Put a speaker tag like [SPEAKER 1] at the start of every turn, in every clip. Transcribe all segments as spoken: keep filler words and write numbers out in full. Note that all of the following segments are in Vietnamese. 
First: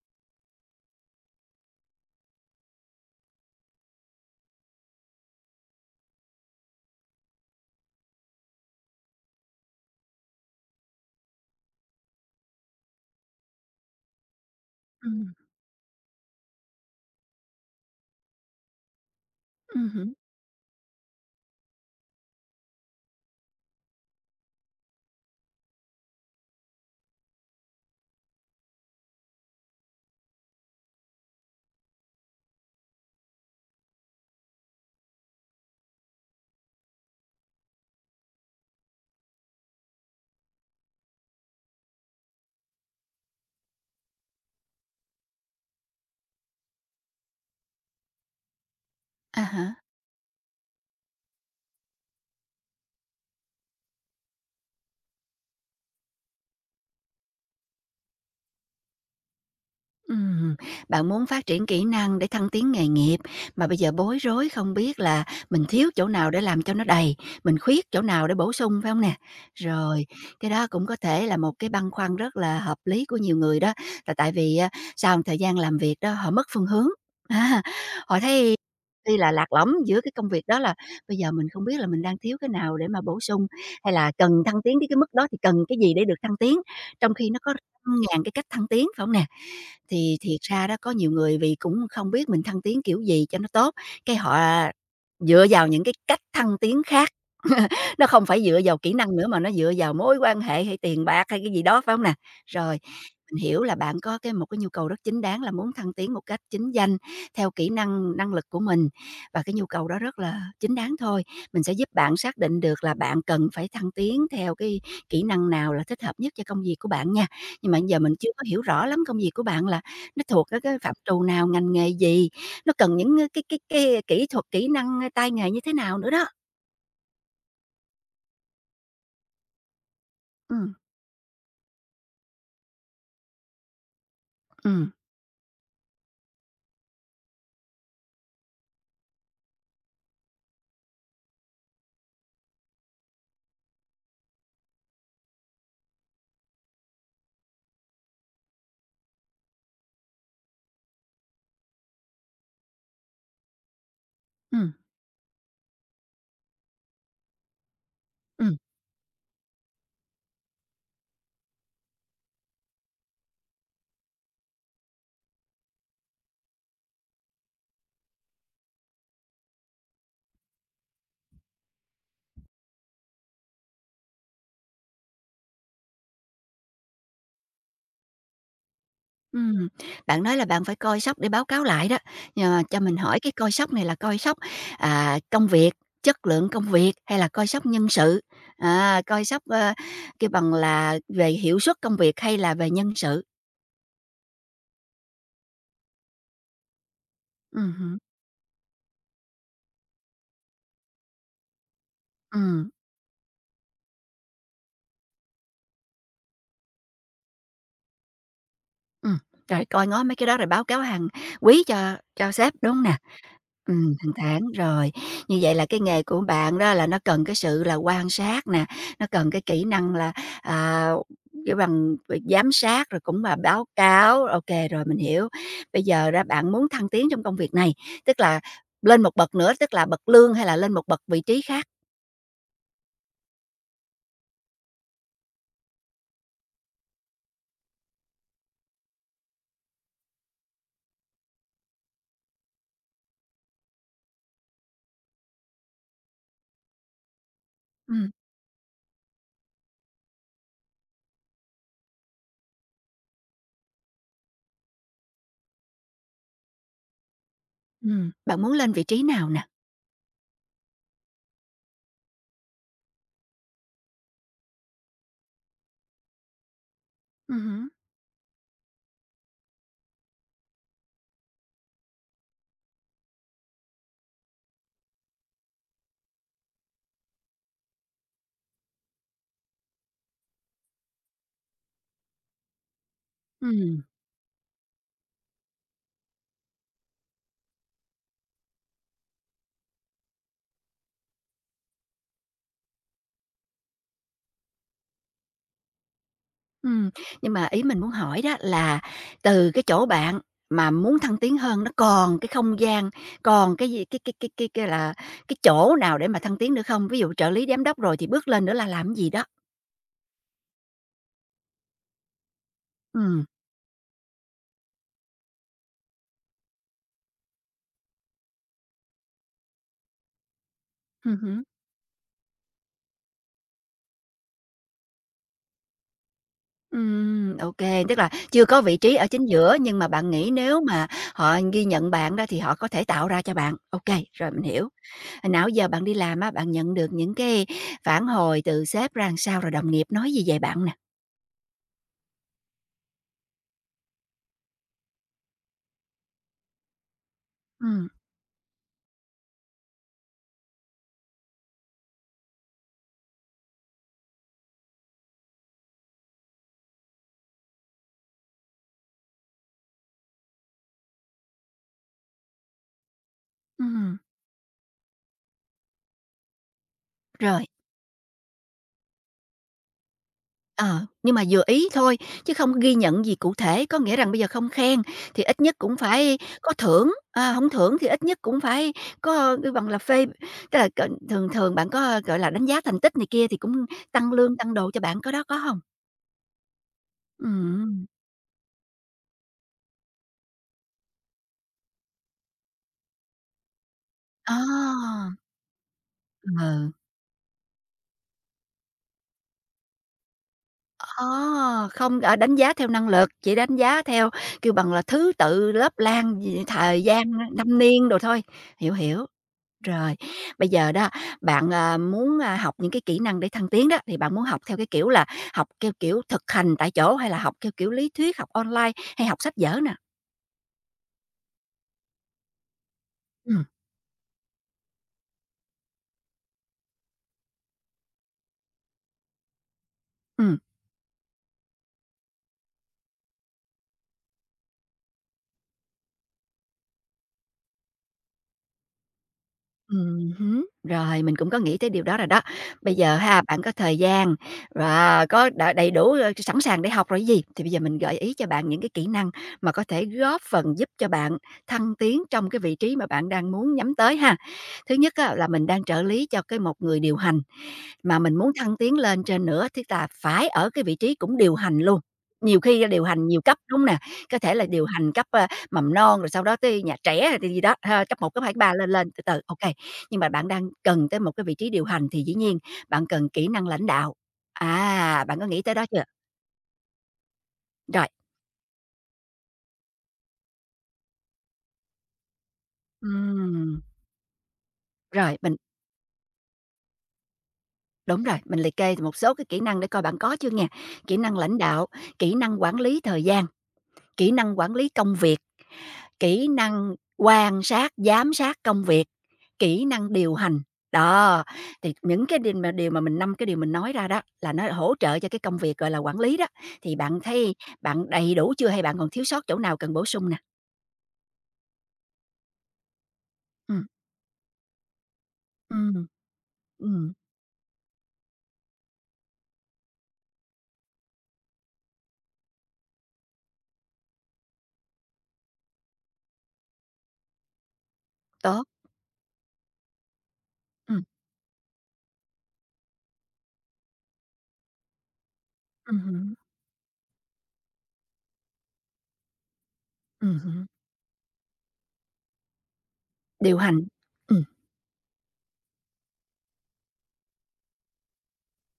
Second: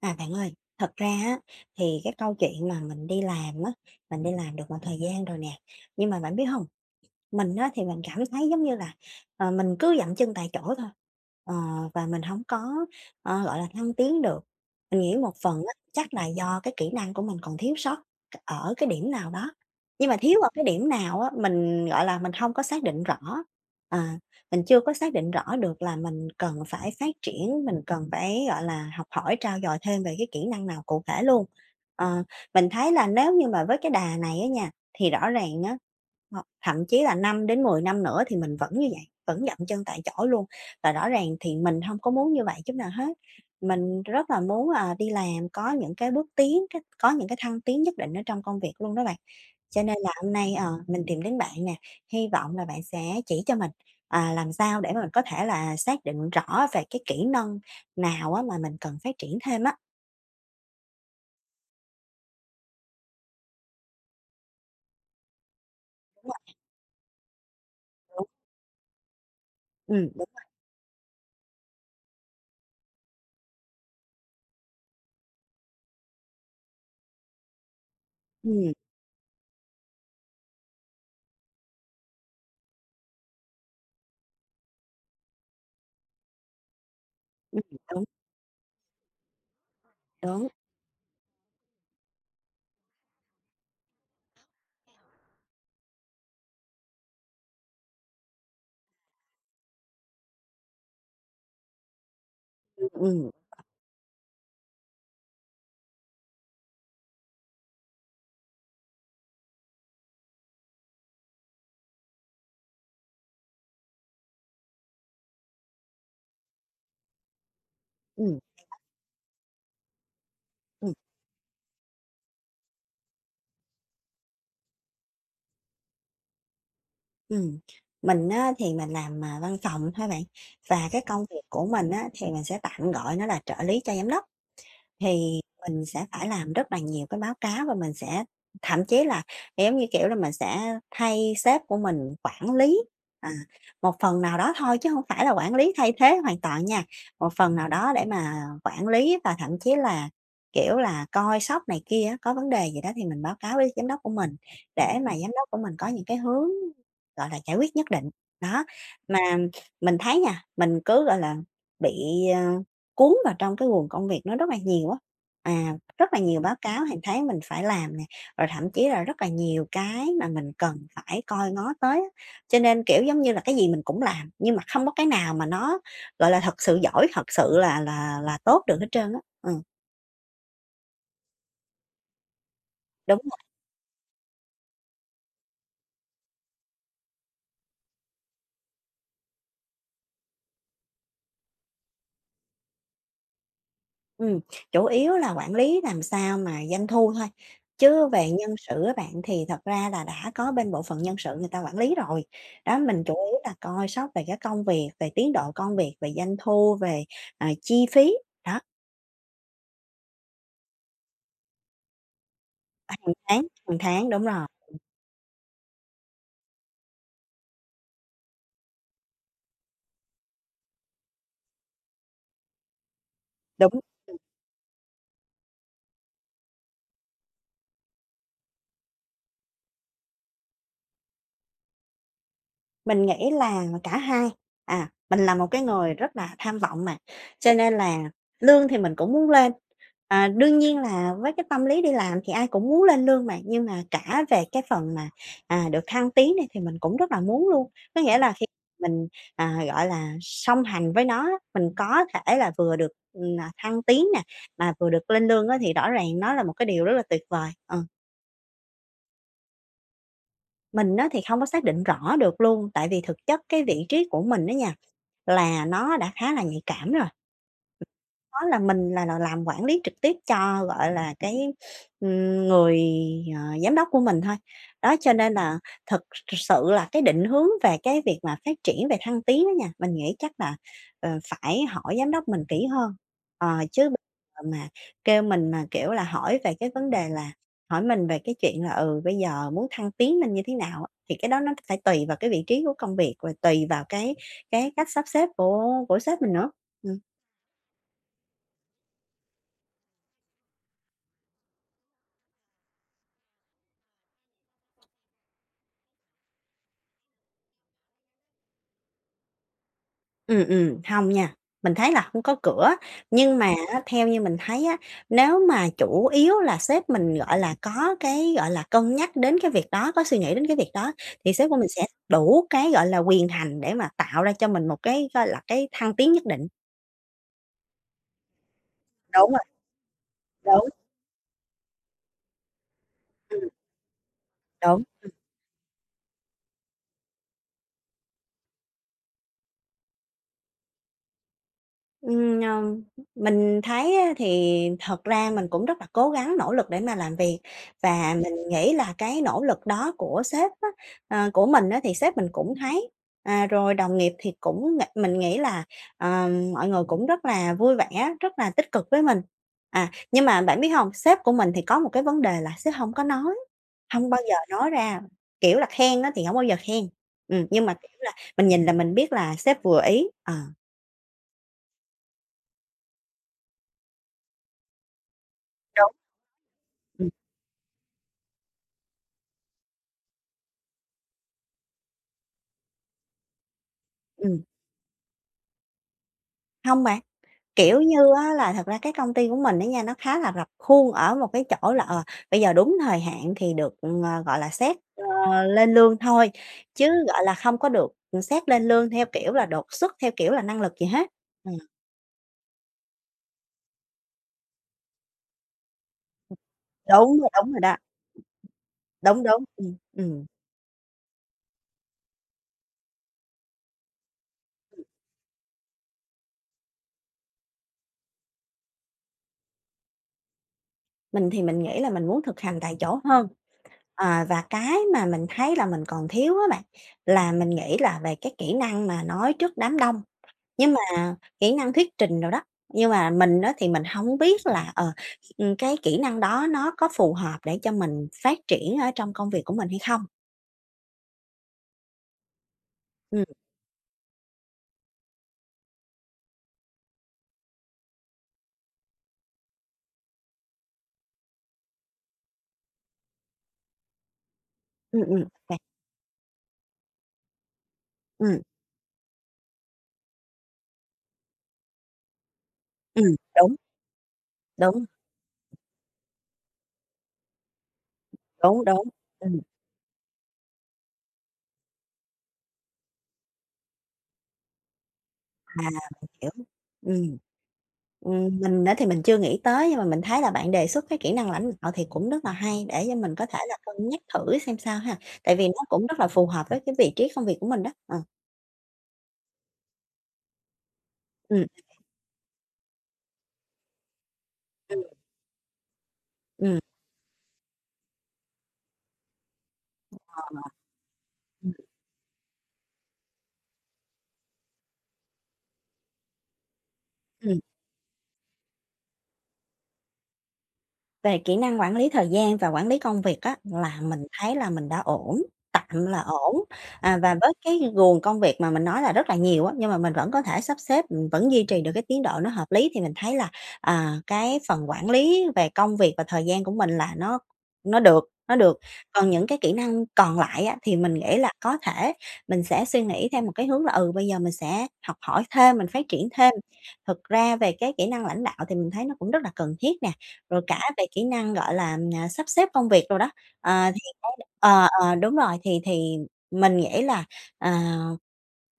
[SPEAKER 1] À, bạn ơi, thật ra á, thì cái câu chuyện mà mình đi làm á, mình đi làm được một thời gian rồi nè, nhưng mà bạn biết không mình á, thì mình cảm thấy giống như là, ờ, mình cứ dậm chân tại chỗ thôi, ờ, và mình không có, ờ, gọi là, thăng tiến được. Mình nghĩ
[SPEAKER 2] Ừm,
[SPEAKER 1] một phần á, chắc là do cái kỹ năng của mình còn thiếu sót ở cái điểm nào đó, nhưng
[SPEAKER 2] ừm
[SPEAKER 1] mà thiếu ở cái điểm nào á, mình, gọi là, mình không có xác định rõ, à, mình chưa có xác định rõ được là mình cần phải phát triển, mình cần phải, gọi là, học hỏi trau dồi thêm về cái kỹ năng nào cụ thể luôn. Ờ, mình thấy là nếu như mà với cái đà này á nha thì rõ ràng á, ờ, thậm chí là năm đến mười năm nữa thì mình vẫn như vậy, vẫn dậm chân tại chỗ luôn. Và rõ ràng thì mình không có muốn như vậy chút nào hết. Mình rất là muốn, à, đi làm có những cái bước tiến, cái có những cái thăng tiến nhất định ở trong công việc luôn đó bạn. Cho nên là hôm nay, ờ, mình tìm đến bạn nè, hy vọng là bạn sẽ chỉ cho mình, à, làm sao để mà mình có thể là xác định rõ về cái kỹ năng nào á mà mình cần phát triển thêm á.
[SPEAKER 2] ừm. Bạn muốn phát triển kỹ năng để thăng tiến nghề nghiệp, mà bây giờ bối rối không biết là mình thiếu chỗ
[SPEAKER 1] Đúng
[SPEAKER 2] nào để
[SPEAKER 1] rồi,
[SPEAKER 2] làm cho nó đầy, mình khuyết chỗ
[SPEAKER 1] đúng.
[SPEAKER 2] nào để bổ sung, phải không nè? Rồi,
[SPEAKER 1] Ừm, đúng.
[SPEAKER 2] cái đó cũng có thể là một cái băn khoăn rất là hợp lý của nhiều người đó, là tại vì, a, sau một thời gian làm việc đó họ mất phương hướng, à, họ thấy
[SPEAKER 1] Ừm,
[SPEAKER 2] tuy là lạc lõng giữa cái công việc đó là bây giờ mình không biết là mình đang thiếu cái nào để mà bổ sung, hay là cần thăng tiến đến cái mức đó thì cần cái gì để được thăng tiến, trong khi nó có
[SPEAKER 1] đúng,
[SPEAKER 2] ngàn cái cách thăng tiến, phải không nè? Thì thiệt
[SPEAKER 1] đúng.
[SPEAKER 2] ra đó có nhiều người vì cũng không biết mình thăng tiến kiểu gì cho nó tốt, cái họ dựa vào những cái cách thăng tiến khác, nó không phải dựa vào kỹ năng nữa mà nó dựa vào mối quan hệ hay tiền bạc hay cái gì đó, phải không nè? Rồi,
[SPEAKER 1] Ừm, ừm,
[SPEAKER 2] mình hiểu là bạn có cái một cái nhu cầu rất chính đáng là muốn thăng tiến một cách chính danh theo kỹ năng, năng lực của mình và cái nhu cầu đó rất là chính đáng thôi. Mình sẽ giúp bạn xác định được là bạn cần phải thăng tiến theo cái kỹ năng nào là thích hợp nhất cho công việc của bạn nha. Nhưng mà giờ mình chưa có hiểu rõ lắm công việc của bạn là nó thuộc cái cái
[SPEAKER 1] ừm.
[SPEAKER 2] phạm trù nào, ngành nghề gì, nó cần những, ơ, cái cái cái kỹ thuật, kỹ năng, tay nghề như thế nào nữa đó.
[SPEAKER 1] Ừm, mình á thì mình làm, à, văn phòng thôi bạn,
[SPEAKER 2] Ừm,
[SPEAKER 1] và cái công việc của mình á thì mình sẽ tạm gọi nó là trợ lý cho giám đốc.
[SPEAKER 2] ừm,
[SPEAKER 1] Thì mình sẽ phải làm rất là nhiều cái báo cáo và mình sẽ thậm chí là, giống như kiểu là, mình sẽ thay sếp của mình quản lý, à, một phần nào đó thôi chứ không phải là quản lý thay thế hoàn toàn nha, một phần nào đó để mà quản lý và thậm chí là, kiểu là, coi sóc này kia á, có vấn đề gì đó thì mình báo cáo với giám đốc của mình
[SPEAKER 2] ừm,
[SPEAKER 1] để mà giám đốc của mình có những cái hướng, gọi là, giải quyết nhất định.
[SPEAKER 2] ừm,
[SPEAKER 1] Đó, mà mình thấy nha, mình cứ, gọi là, bị, ờ cuốn vào trong cái guồng công việc nó rất là nhiều á. À, rất là nhiều báo cáo hàng tháng mình phải làm nè, rồi thậm chí là rất là nhiều cái mà mình cần phải coi ngó tới á. Cho nên, kiểu, giống như là, cái gì mình cũng làm, nhưng mà không có cái nào mà nó, gọi là, thật sự giỏi, thật sự là là là tốt được hết trơn á. Ừm,
[SPEAKER 2] ừm. Bạn nói là bạn phải coi sóc để báo cáo lại đó, ờ, cho mình
[SPEAKER 1] đúng.
[SPEAKER 2] hỏi cái coi sóc này là coi sóc, à, công việc, chất lượng công việc hay là coi sóc nhân sự? À, coi sóc, ơ, kêu bằng là về hiệu suất công việc hay là về nhân sự?
[SPEAKER 1] Ừm, chủ yếu là quản lý làm sao mà doanh thu thôi,
[SPEAKER 2] Ừm hứm.
[SPEAKER 1] chứ về nhân sự á bạn thì thật ra là đã có bên bộ phận nhân sự người ta quản lý rồi. Đó, mình chủ yếu là coi sóc về cái công việc, về tiến độ công việc, về doanh thu, về, à, chi phí, đó,
[SPEAKER 2] Ừm, rồi coi ngó mấy cái đó rồi báo cáo hàng quý cho cho sếp, đúng hông nè?
[SPEAKER 1] hàng tháng, hàng
[SPEAKER 2] Ừm,
[SPEAKER 1] tháng,
[SPEAKER 2] hàng
[SPEAKER 1] đúng
[SPEAKER 2] tháng,
[SPEAKER 1] rồi,
[SPEAKER 2] rồi, như vậy là cái nghề của bạn đó là nó cần cái sự là quan sát nè, nó cần cái kỹ năng là, à, kiểu bằng, ờ, giám sát rồi cũng là báo
[SPEAKER 1] đúng.
[SPEAKER 2] cáo, ô kê, rồi mình hiểu. Bây giờ đó bạn muốn thăng tiến trong công việc này, tức là lên một bậc nữa, tức là bậc lương hay là lên một bậc vị trí khác?
[SPEAKER 1] Mình nghĩ là cả hai. À, mình là một cái người rất là tham vọng mà, cho nên là lương thì mình cũng muốn lên. À, đương nhiên là với cái tâm lý đi làm thì ai cũng muốn lên lương mà, nhưng mà cả về cái phần mà, à, được thăng tiến này thì mình cũng rất là muốn luôn. Có
[SPEAKER 2] Ừm,
[SPEAKER 1] nghĩa là khi mình, à, gọi là, song hành với nó mình có thể là vừa được, ừm, à, thăng tiến nè, mà vừa được lên lương á thì rõ ràng nó là một cái điều rất là tuyệt vời. Ờ,
[SPEAKER 2] ừm, bạn muốn lên vị trí nào nè?
[SPEAKER 1] mình á thì không có xác định rõ được luôn, tại vì thực chất cái vị trí của mình đó nha là nó đã khá là nhạy cảm rồi.
[SPEAKER 2] Ừm hứm,
[SPEAKER 1] Đó là mình là là làm quản lý trực tiếp cho, gọi là, cái, ừm, người, ờ, giám đốc của mình thôi. Đó, cho nên là thực thực sự là cái định hướng về cái việc mà phát triển về thăng tiến á nha, mình nghĩ chắc là, ờ, phải hỏi giám đốc mình kỹ hơn. Ờ,
[SPEAKER 2] ừm.
[SPEAKER 1] chứ bây giờ mà kêu mình mà, kiểu là, hỏi về cái vấn đề là hỏi mình về cái chuyện là, ừ, bây giờ muốn thăng tiến nên như thế nào á, thì cái đó nó phải tùy vào cái vị trí của công việc, rồi tùy vào cái cái cách sắp xếp của của sếp mình nữa.
[SPEAKER 2] Ừm,
[SPEAKER 1] Ừm.
[SPEAKER 2] nhưng mà ý mình muốn hỏi đó là từ cái chỗ bạn mà muốn thăng tiến hơn nó còn cái không gian, còn cái gì cái cái cái cái cái là cái chỗ nào để mà thăng tiến nữa không? Ví dụ trợ lý giám đốc rồi thì bước lên nữa là làm gì đó?
[SPEAKER 1] Ừ, ừm, hông nha, mình thấy là không có cửa.
[SPEAKER 2] Ừm,
[SPEAKER 1] Nhưng mà á, theo như mình thấy á, nếu mà chủ yếu là sếp mình, gọi là, có cái, gọi là, cân nhắc đến cái việc đó, có suy nghĩ đến cái việc đó,
[SPEAKER 2] ừm
[SPEAKER 1] thì
[SPEAKER 2] hứm.
[SPEAKER 1] sếp của mình sẽ đủ cái, gọi là, quyền hành để mà tạo ra cho mình một cái, gọi là, cái thăng tiến nhất định.
[SPEAKER 2] Ừm, ô tức là chưa có vị trí ở chính
[SPEAKER 1] Đúng rồi,
[SPEAKER 2] giữa nhưng mà bạn nghĩ nếu
[SPEAKER 1] đúng,
[SPEAKER 2] mà họ ghi nhận bạn đó thì họ có thể tạo ra cho
[SPEAKER 1] ừm,
[SPEAKER 2] bạn. OK, rồi mình hiểu.
[SPEAKER 1] đúng.
[SPEAKER 2] Hồi nãy giờ bạn đi làm á, bạn nhận được những cái phản hồi từ sếp ra làm sao, rồi đồng nghiệp nói gì về bạn nè?
[SPEAKER 1] Ừm, ờ, mình thấy á thì thật ra mình cũng rất là cố gắng nỗ lực để mà làm việc
[SPEAKER 2] Ừm,
[SPEAKER 1] và mình nghĩ là cái nỗ lực đó của sếp á, ờ, của mình á thì sếp mình cũng thấy. À, rồi đồng nghiệp thì cũng ng mình nghĩ là, ờ, mọi người cũng rất là vui vẻ, rất là tích cực với mình. À, nhưng mà bạn biết không sếp của mình thì có một cái vấn đề là sếp không có nói,
[SPEAKER 2] ừm,
[SPEAKER 1] không bao giờ nói ra, kiểu là, khen á thì không bao giờ khen.
[SPEAKER 2] rồi.
[SPEAKER 1] Ừm, nhưng mà, kiểu là, mình nhìn là mình biết là sếp vừa ý, ờ.
[SPEAKER 2] Ờ, nhưng mà vừa ý thôi, chứ không ghi nhận gì cụ thể, có nghĩa rằng bây giờ không khen thì ít nhất cũng
[SPEAKER 1] Đúng.
[SPEAKER 2] phải có thưởng,
[SPEAKER 1] Ừm,
[SPEAKER 2] à, hổng thưởng thì ít nhất cũng phải có kêu bằng là phê tức là c thường thường bạn có, gọi là, đánh giá thành tích này kia thì cũng tăng lương,
[SPEAKER 1] ừm,
[SPEAKER 2] tăng đồ cho bạn, có đó có không?
[SPEAKER 1] hông bạn, kiểu
[SPEAKER 2] Ừm,
[SPEAKER 1] như á là thật ra cái công ty của mình á nha, nó khá là rập khuôn ở một cái chỗ là, ờ, bây giờ đúng thời hạn thì được, ờ,
[SPEAKER 2] à,
[SPEAKER 1] gọi là, xét,
[SPEAKER 2] Ờ.
[SPEAKER 1] ờ, lên lương thôi,
[SPEAKER 2] Ừ.
[SPEAKER 1] chứ, gọi là, không có được, ừm, xét lên lương theo kiểu là đột xuất, theo kiểu là năng lực gì
[SPEAKER 2] ờ,
[SPEAKER 1] hết. Ừm.
[SPEAKER 2] không, à, đánh giá theo năng lực, chỉ đánh giá theo, kêu bằng là, thứ tự, lớp lang, gì thời gian,
[SPEAKER 1] Đúng rồi, đúng
[SPEAKER 2] năm
[SPEAKER 1] rồi đó,
[SPEAKER 2] niên đồ thôi, hiểu, hiểu.
[SPEAKER 1] đúng, đúng, ừm,
[SPEAKER 2] Rồi,
[SPEAKER 1] ừm.
[SPEAKER 2] bây giờ đó bạn, à, muốn, a, học những cái kỹ năng để thăng tiến đó, thì bạn muốn học theo cái kiểu là học theo kiểu thực hành tại chỗ hay là học theo kiểu lý thuyết, học online hay học sách vở nè?
[SPEAKER 1] Mình thì mình nghĩ là mình muốn thực hành tại chỗ hơn,
[SPEAKER 2] Ừm,
[SPEAKER 1] à, và cái mà mình thấy là mình còn thiếu á bạn, là mình nghĩ là về cái kỹ năng mà nói trước đám đông.
[SPEAKER 2] ừm.
[SPEAKER 1] Nhưng mà kỹ năng thuyết trình rồi đó, nhưng mà mình đó thì mình không biết là, ờ, ừm, cái kỹ năng đó nó có phù hợp để cho mình phát triển ở trong công việc của mình hay không?
[SPEAKER 2] Ừm hứm, rồi, mình cũng có nghĩ tới điều đó rồi đó. Bây giờ ha,
[SPEAKER 1] Ừm,
[SPEAKER 2] bạn có thời gian và có đ đầy đủ, ơ, sẵn sàng để học rồi chứ gì, thì bây giờ mình gợi ý cho bạn những cái kỹ năng mà có thể góp phần giúp cho bạn thăng tiến trong cái vị trí mà bạn đang muốn nhắm tới ha. Thứ nhất
[SPEAKER 1] ừm,
[SPEAKER 2] á,
[SPEAKER 1] ừm,
[SPEAKER 2] là mình
[SPEAKER 1] OK,
[SPEAKER 2] đang trợ lý cho cái một người điều hành, mà mình muốn
[SPEAKER 1] ừm,
[SPEAKER 2] thăng tiến lên trên nữa, tức là phải ở cái vị trí cũng điều hành luôn. Nhiều khi á điều
[SPEAKER 1] ừm,
[SPEAKER 2] hành nhiều cấp,
[SPEAKER 1] đúng,
[SPEAKER 2] đúng hông nè? Có thể là điều
[SPEAKER 1] đúng,
[SPEAKER 2] hành cấp, ơ, mầm non, rồi sau đó tới nhà trẻ, rồi gì gì đó ha, cấp một cấp hai cấp ba
[SPEAKER 1] đúng,
[SPEAKER 2] lên
[SPEAKER 1] đúng,
[SPEAKER 2] lên từ từ,
[SPEAKER 1] ừm,
[SPEAKER 2] OK. Nhưng mà bạn đang cần tới một cái vị trí điều hành thì dĩ nhiên bạn cần kỹ năng lãnh đạo. À, bạn có nghĩ
[SPEAKER 1] à,
[SPEAKER 2] tới đó chưa?
[SPEAKER 1] mình hiểu. Ừm,
[SPEAKER 2] Rồi,
[SPEAKER 1] ừm, mình á thì mình chưa nghĩ tới, nhưng mà mình thấy là bạn đề xuất cái kỹ năng lãnh đạo thì cũng rất là hay, để cho mình có thể là
[SPEAKER 2] ừm,
[SPEAKER 1] cân nhắc thử xem sao ha,
[SPEAKER 2] rồi,
[SPEAKER 1] tại
[SPEAKER 2] mình
[SPEAKER 1] vì nó cũng rất là phù hợp với cái vị trí công việc của mình đó. Ờ,
[SPEAKER 2] đúng rồi, mình liệt kê một số cái kỹ năng để coi bạn có chưa nghe. Kỹ năng lãnh
[SPEAKER 1] ừm,
[SPEAKER 2] đạo, kỹ năng quản lý thời gian, kỹ năng quản lý
[SPEAKER 1] ừm,
[SPEAKER 2] công việc, kỹ
[SPEAKER 1] ừm,
[SPEAKER 2] năng quan sát, giám sát công việc, kỹ năng điều hành.
[SPEAKER 1] ờ,
[SPEAKER 2] Đó,
[SPEAKER 1] ừm.
[SPEAKER 2] thì những cái điều mà điều mà mình năm cái điều mình nói ra đó là nó hỗ trợ cho cái công việc, gọi là, quản lý đó, thì bạn thấy bạn đầy đủ chưa hay bạn còn thiếu sót chỗ nào cần bổ sung nè?
[SPEAKER 1] Về kỹ năng quản lý thời gian và quản lý công việc á,
[SPEAKER 2] Ừm.
[SPEAKER 1] là mình thấy là mình đã ổn, tạm
[SPEAKER 2] Ừm,
[SPEAKER 1] là ổn,
[SPEAKER 2] ừm,
[SPEAKER 1] à, và với cái guồng công việc mà mình nói là rất là nhiều á, nhưng mà mình vẫn có thể sắp xếp, mình vẫn duy trì được cái tiến độ nó hợp lý thì mình thấy là, à, cái phần quản lý về công việc và thời gian của mình là nó nó được nó
[SPEAKER 2] tốt,
[SPEAKER 1] được. Còn những cái kỹ năng còn lại á, thì
[SPEAKER 2] ừm,
[SPEAKER 1] mình nghĩ là có thể mình sẽ suy nghĩ theo một cái hướng là, ừ, bây giờ mình sẽ học hỏi thêm, mình
[SPEAKER 2] ừm
[SPEAKER 1] phát triển
[SPEAKER 2] hứm,
[SPEAKER 1] thêm. Thực ra về cái kỹ năng lãnh đạo thì mình thấy nó cũng rất là cần thiết nè,
[SPEAKER 2] ừm
[SPEAKER 1] rồi
[SPEAKER 2] hứm,
[SPEAKER 1] cả về kỹ năng, gọi là, à, sắp xếp công việc rồi đó.
[SPEAKER 2] điều hành.
[SPEAKER 1] Ờ, thì
[SPEAKER 2] Ừm.
[SPEAKER 1] ờ, ờ, đúng rồi, thì thì mình nghĩ là, à,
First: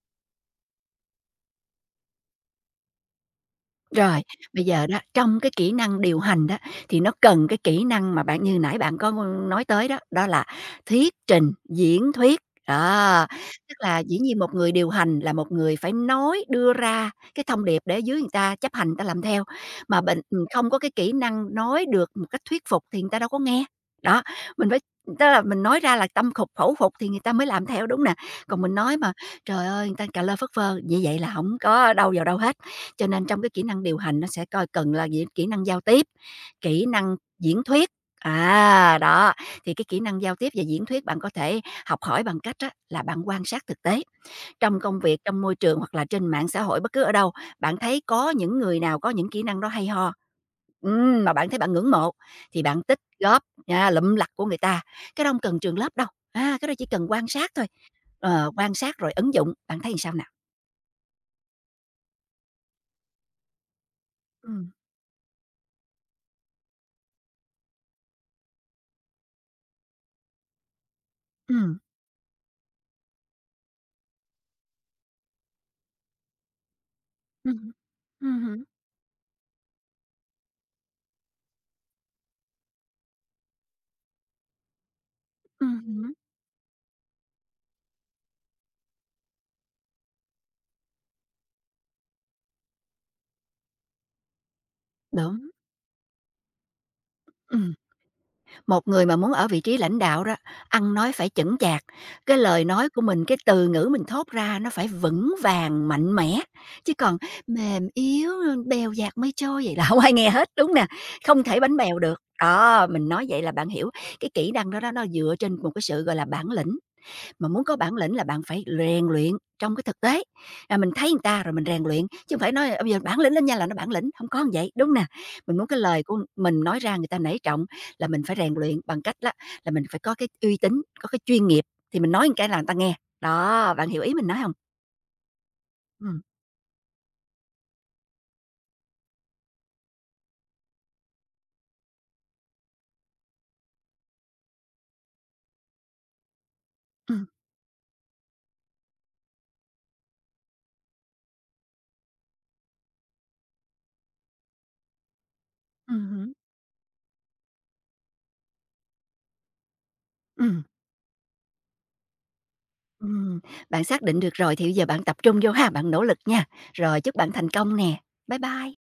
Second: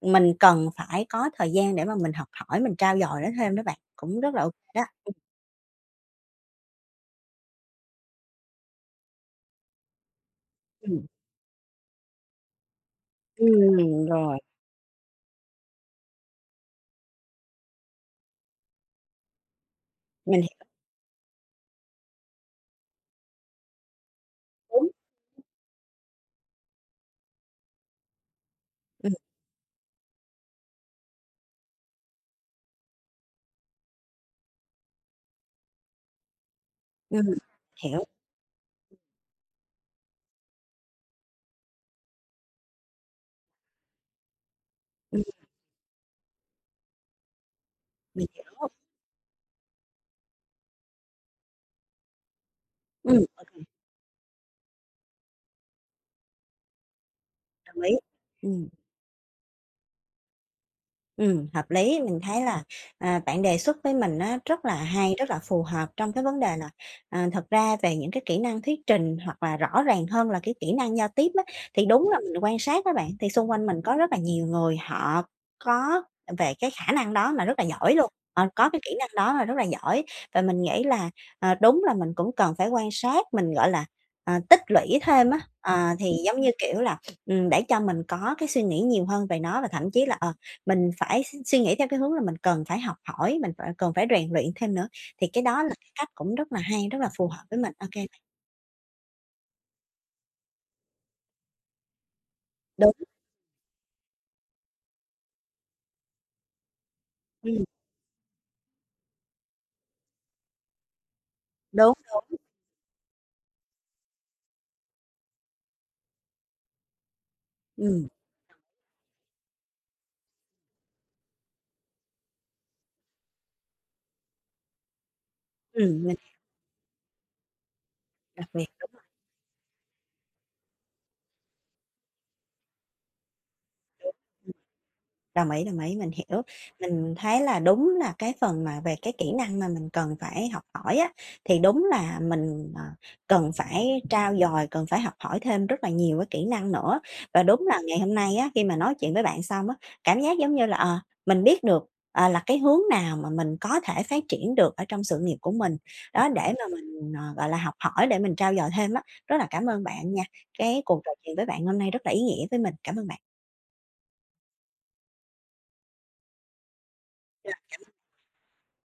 [SPEAKER 1] mình cần phải có thời gian để mà mình học hỏi, mình trau dồi nó thêm đó bạn, cũng
[SPEAKER 2] Rồi,
[SPEAKER 1] rất là ok
[SPEAKER 2] bây giờ đó,
[SPEAKER 1] đó.
[SPEAKER 2] trong cái kỹ năng điều hành đó, thì nó cần cái kỹ năng mà bạn như nãy bạn có nói tới đó, đó là
[SPEAKER 1] Ừm,
[SPEAKER 2] thuyết trình, diễn thuyết. Đó, tức là
[SPEAKER 1] ừm,
[SPEAKER 2] dĩ
[SPEAKER 1] rồi,
[SPEAKER 2] nhiên một người điều hành là một người phải nói, đưa ra cái thông điệp để dưới người ta chấp hành, người ta làm theo, mà bệnh
[SPEAKER 1] mình
[SPEAKER 2] ừ,
[SPEAKER 1] hiểu,
[SPEAKER 2] không có cái kỹ năng nói được một cách thuyết phục thì người ta đâu có nghe. Đó, mình phải
[SPEAKER 1] ừm,
[SPEAKER 2] tức là mình nói ra là tâm phục khẩu phục thì người ta mới làm theo, đúng nè. Còn mình nói mà, trời ơi, người ta cà lơ phất phơ, như vậy là không có đâu vào đâu hết. Cho nên trong cái kỹ năng điều hành nó sẽ coi cần là gì? Kỹ năng giao tiếp, kỹ năng
[SPEAKER 1] ừm,
[SPEAKER 2] diễn thuyết,
[SPEAKER 1] hiểu,
[SPEAKER 2] à, đó. Thì cái kỹ năng giao tiếp và diễn thuyết bạn có thể học hỏi bằng cách á là bạn quan sát thực tế. Trong công việc,
[SPEAKER 1] ừm,
[SPEAKER 2] trong môi trường hoặc là trên mạng xã hội, bất cứ ở đâu, bạn thấy
[SPEAKER 1] mình
[SPEAKER 2] có những
[SPEAKER 1] hiểu,
[SPEAKER 2] người nào có những kỹ năng đó hay ho, ừm, mà bạn thấy bạn ngưỡng mộ thì bạn tích
[SPEAKER 1] ừm,
[SPEAKER 2] góp,
[SPEAKER 1] ô
[SPEAKER 2] a, lụm lặt của người ta. Cái đó không cần trường lớp đâu, à cái đó chỉ cần quan sát thôi,
[SPEAKER 1] đồng ý, ừ,
[SPEAKER 2] ờ, quan sát rồi ứng dụng, bạn thấy làm sao nào?
[SPEAKER 1] ừm, hợp lý. Mình thấy là, à, bạn đề xuất với mình á rất
[SPEAKER 2] Ừ
[SPEAKER 1] là hay, rất là phù hợp trong cái vấn đề là, à, thật ra về những cái kỹ năng thuyết trình hoặc là rõ ràng hơn là cái kỹ năng giao tiếp á,
[SPEAKER 2] ừ
[SPEAKER 1] thì đúng là mình quan sát các bạn, thì xung quanh mình có rất là nhiều người họ có về cái khả năng đó mà
[SPEAKER 2] ừ
[SPEAKER 1] rất là
[SPEAKER 2] hứm.
[SPEAKER 1] giỏi luôn, ờ,
[SPEAKER 2] Ừm
[SPEAKER 1] có cái kỹ năng đó mà rất là giỏi. Và mình nghĩ là, ờ, đúng là mình cũng cần phải quan sát, mình, gọi là, à, tích lũy thêm á, ờ, thì giống như, kiểu là, ừm, để cho mình có cái suy nghĩ nhiều hơn về nó và thậm chí là, ờ mình phải suy nghĩ theo cái hướng là mình cần phải học hỏi, mình phải cần phải rèn luyện thêm nữa, thì cái
[SPEAKER 2] Đúng,
[SPEAKER 1] đó là cái cách cũng rất là hay, rất là phù hợp với mình.
[SPEAKER 2] ừm,
[SPEAKER 1] Ok kê,
[SPEAKER 2] một người mà muốn ở vị trí lãnh đạo đó, ăn nói phải chững chạc, cái lời nói
[SPEAKER 1] đúng,
[SPEAKER 2] của mình, cái từ ngữ mình thốt ra nó phải vững vàng, mạnh mẽ, chứ còn
[SPEAKER 1] ừm,
[SPEAKER 2] mềm yếu, bèo dạt mây trôi vậy là không ai nghe hết, đúng nè, không thể bánh
[SPEAKER 1] đúng,
[SPEAKER 2] bèo được.
[SPEAKER 1] đúng,
[SPEAKER 2] Đó, mình nói vậy là bạn hiểu, cái kỹ năng đó đó nó dựa trên một cái sự, gọi là, bản lĩnh. Mà muốn có bản
[SPEAKER 1] ừm,
[SPEAKER 2] lĩnh là bạn phải rèn luyện trong cái thực tế, à, mình thấy người ta rồi mình rèn luyện, chứ không phải nói, ờ, bây giờ bản lĩnh lên nha là nó bản lĩnh, không có như vậy, đúng nè. Mình muốn cái
[SPEAKER 1] ừm,
[SPEAKER 2] lời
[SPEAKER 1] mình
[SPEAKER 2] của mình nói ra người ta nể trọng là mình phải
[SPEAKER 1] đặc
[SPEAKER 2] rèn
[SPEAKER 1] biệt,
[SPEAKER 2] luyện
[SPEAKER 1] đúng.
[SPEAKER 2] bằng cách á là mình phải có cái uy tín, có cái chuyên nghiệp thì mình nói một cái là người ta nghe. Đó, bạn hiểu ý mình nói không?
[SPEAKER 1] Đồng ý, đồng ý, mình
[SPEAKER 2] Ừm,
[SPEAKER 1] hiểu. Mình thấy là đúng là cái phần mà về cái kỹ năng mà mình cần phải học hỏi á, thì đúng là mình, ờ, cần phải trau dồi, cần phải học hỏi thêm rất là nhiều cái kỹ năng nữa.
[SPEAKER 2] ừm,
[SPEAKER 1] Và đúng là ngày hôm nay á, khi mà nói chuyện với bạn xong á, cảm giác giống như là, ờ, mình biết được, ờ, là cái hướng nào mà mình có thể phát triển được ở trong sự nghiệp của mình,
[SPEAKER 2] ừm
[SPEAKER 1] đó,
[SPEAKER 2] hứm,
[SPEAKER 1] để mà mình, ờ, gọi là, học hỏi, để mình trau dồi thêm á. Rất là cảm ơn bạn nha,
[SPEAKER 2] ừm,
[SPEAKER 1] cái cuộc trò chuyện với bạn hôm nay rất là ý nghĩa với mình. Cảm ơn bạn.
[SPEAKER 2] Bạn xác định được rồi thì bây giờ bạn tập trung vô ha, bạn nỗ lực nha. Rồi chúc bạn thành công nè. Bye bye.